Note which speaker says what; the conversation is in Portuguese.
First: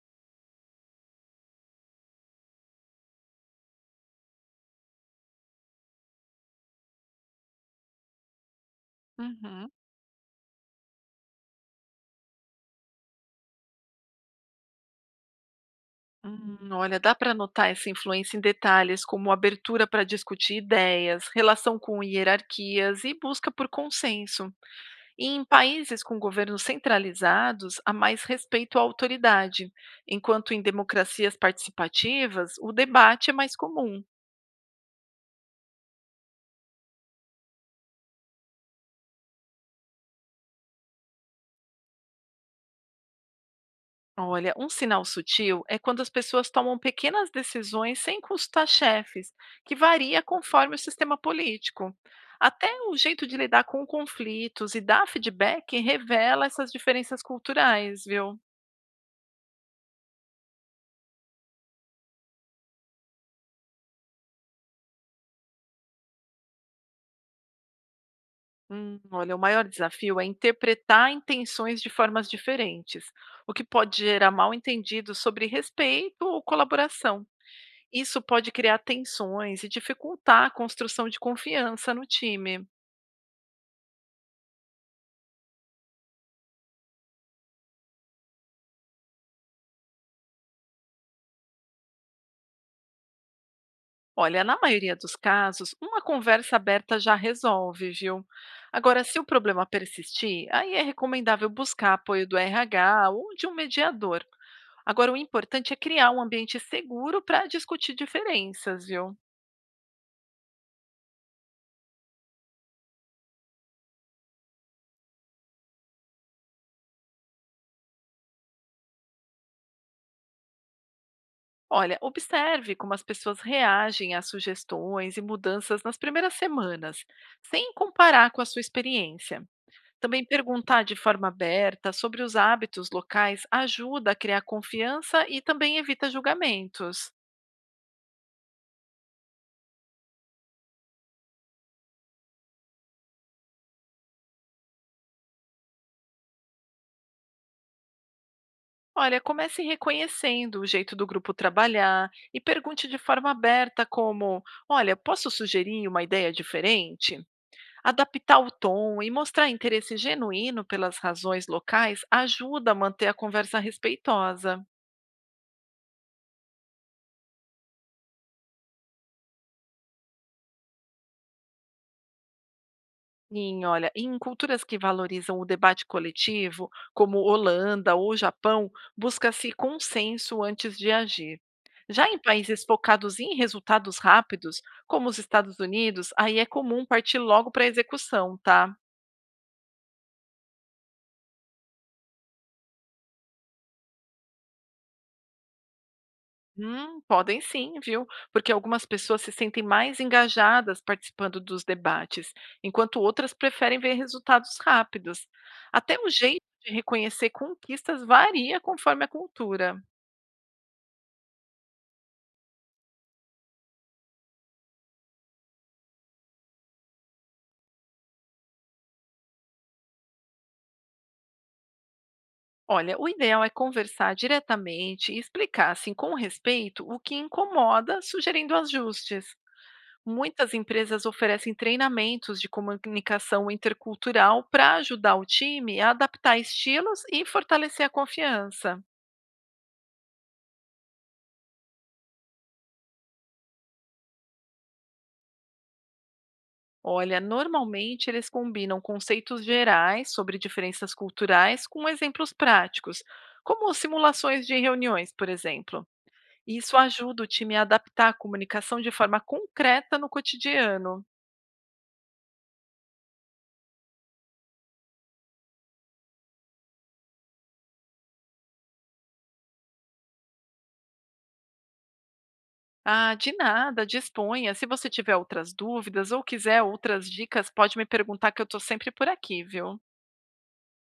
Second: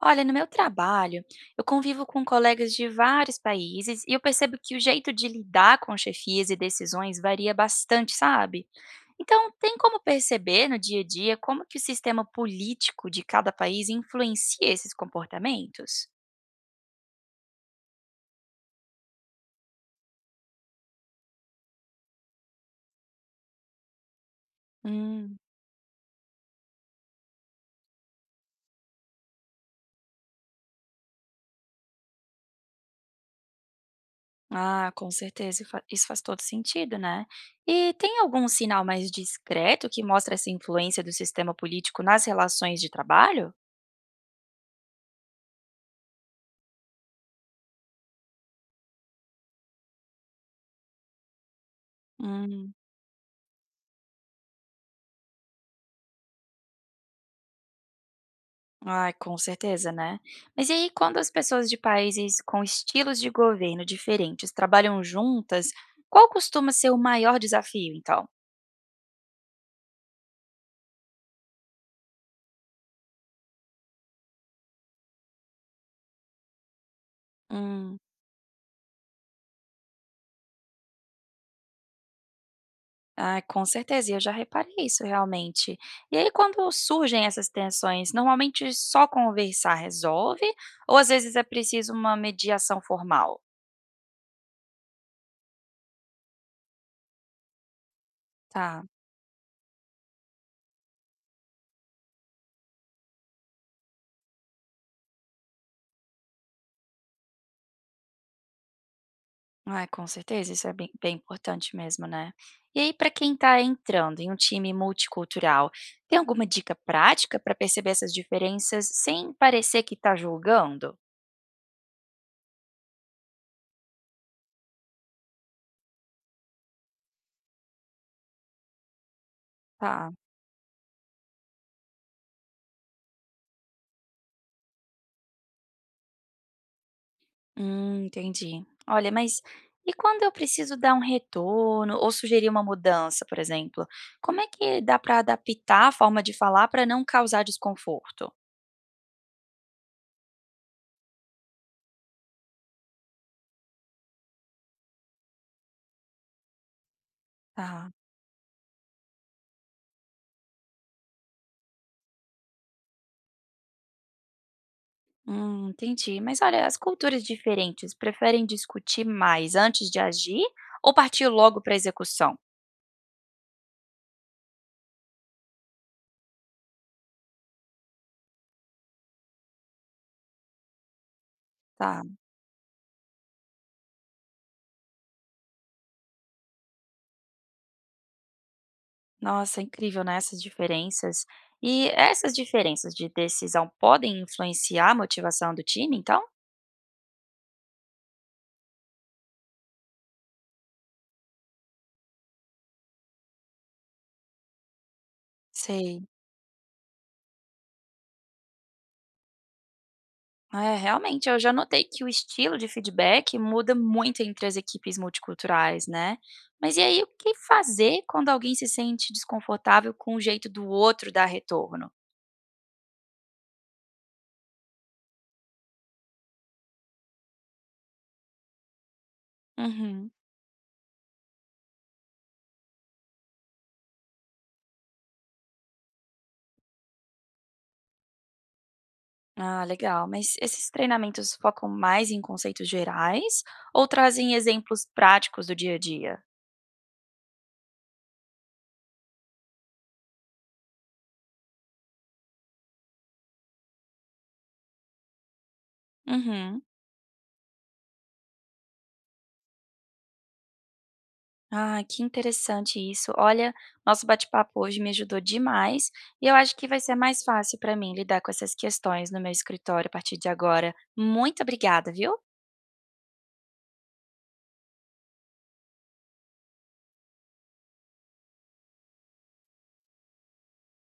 Speaker 1: Olha, no meu trabalho, eu convivo com colegas de vários países e eu percebo que o jeito de lidar com chefias e decisões varia bastante, sabe? Então,
Speaker 2: Uhum.
Speaker 1: tem como perceber no dia a dia como que o sistema político de cada país influencia esses comportamentos?
Speaker 2: Olha, dá para notar essa influência em detalhes como abertura para discutir ideias, relação com hierarquias e busca por consenso. E
Speaker 1: Hum,
Speaker 2: em países com governos centralizados, há mais respeito à autoridade, enquanto em democracias participativas, o debate é mais comum.
Speaker 1: ah, com certeza, isso faz todo sentido, né? E tem algum sinal mais discreto que mostra essa influência do sistema político nas relações de trabalho?
Speaker 2: Olha, um sinal sutil é quando as pessoas tomam pequenas decisões sem consultar chefes, que varia conforme o sistema político. Até
Speaker 1: Hum.
Speaker 2: o jeito de lidar com conflitos e dar feedback revela essas diferenças culturais, viu?
Speaker 1: Ai, com certeza, né. Mas e aí quando as pessoas de países com estilos de governo diferentes trabalham juntas, qual costuma ser o maior desafio, então?
Speaker 2: Olha, o maior desafio é interpretar intenções de formas diferentes, o que pode gerar mal-entendidos sobre respeito ou colaboração.
Speaker 1: Hum,
Speaker 2: Isso pode criar tensões e dificultar a construção de confiança no time.
Speaker 1: ai, com certeza, e eu já reparei isso realmente. E aí quando surgem essas tensões, normalmente só conversar resolve ou às vezes é preciso uma mediação formal?
Speaker 2: Olha, na maioria dos casos, uma conversa aberta já resolve, viu?
Speaker 1: Tá.
Speaker 2: Agora, se o problema persistir, aí é recomendável buscar apoio do RH ou de um mediador. Agora, o importante é criar um ambiente seguro para discutir diferenças, viu?
Speaker 1: Ai, com certeza, isso é bem, bem importante mesmo, né? E aí, para quem está entrando em um time multicultural, tem alguma dica prática para perceber essas diferenças sem parecer que está julgando?
Speaker 2: Olha, observe como as pessoas reagem às sugestões e mudanças nas primeiras semanas, sem comparar com a sua experiência.
Speaker 1: Tá.
Speaker 2: Também perguntar de forma aberta sobre os hábitos locais ajuda a criar confiança e também evita julgamentos.
Speaker 1: Entendi. Olha, mas e quando eu preciso dar um retorno ou sugerir uma mudança, por exemplo? Como é que dá para adaptar a forma de falar para não causar desconforto?
Speaker 2: Olha, comece reconhecendo o jeito do grupo trabalhar e pergunte de forma aberta como, olha, posso sugerir uma ideia diferente?
Speaker 1: Tá.
Speaker 2: Adaptar o tom e mostrar interesse genuíno pelas razões locais ajuda a manter a conversa respeitosa.
Speaker 1: Entendi. Mas olha, as culturas diferentes preferem discutir mais antes de agir ou partir logo para a execução?
Speaker 2: Sim, olha, em culturas que valorizam o debate coletivo, como Holanda ou Japão, busca-se consenso antes de agir.
Speaker 1: Tá.
Speaker 2: Já em países focados em resultados rápidos, como os Estados Unidos, aí é comum partir logo para a execução, tá?
Speaker 1: Nossa, incrível, né? Essas diferenças. E essas diferenças de decisão podem influenciar a motivação do time, então?
Speaker 2: Podem sim, viu? Porque algumas pessoas se sentem mais engajadas participando dos debates, enquanto outras preferem ver resultados rápidos. Até
Speaker 1: Sei.
Speaker 2: o jeito de reconhecer conquistas varia conforme a cultura.
Speaker 1: É, realmente, eu já notei que o estilo de feedback muda muito entre as equipes multiculturais, né? Mas e aí, o que fazer quando alguém se sente desconfortável com o jeito do outro dar retorno?
Speaker 2: Olha, o ideal é conversar diretamente e explicar, assim, com respeito, o que incomoda, sugerindo ajustes.
Speaker 1: Uhum.
Speaker 2: Muitas empresas oferecem treinamentos de comunicação intercultural para ajudar o time a adaptar estilos e fortalecer a confiança.
Speaker 1: Ah, legal. Mas esses treinamentos focam mais em conceitos gerais ou trazem exemplos práticos do dia a dia?
Speaker 2: Olha, normalmente eles combinam conceitos gerais sobre diferenças culturais com exemplos práticos, como simulações de reuniões, por exemplo.
Speaker 1: Uhum.
Speaker 2: Isso ajuda o time a adaptar a comunicação de forma concreta no cotidiano.
Speaker 1: Ah, que interessante isso. Olha, nosso bate-papo hoje me ajudou demais e eu acho que vai ser mais fácil para mim lidar com essas questões no meu escritório a partir de agora. Muito obrigada, viu?
Speaker 2: Ah, de nada, disponha. Se você tiver outras dúvidas ou quiser outras dicas, pode me perguntar que eu estou sempre por aqui, viu?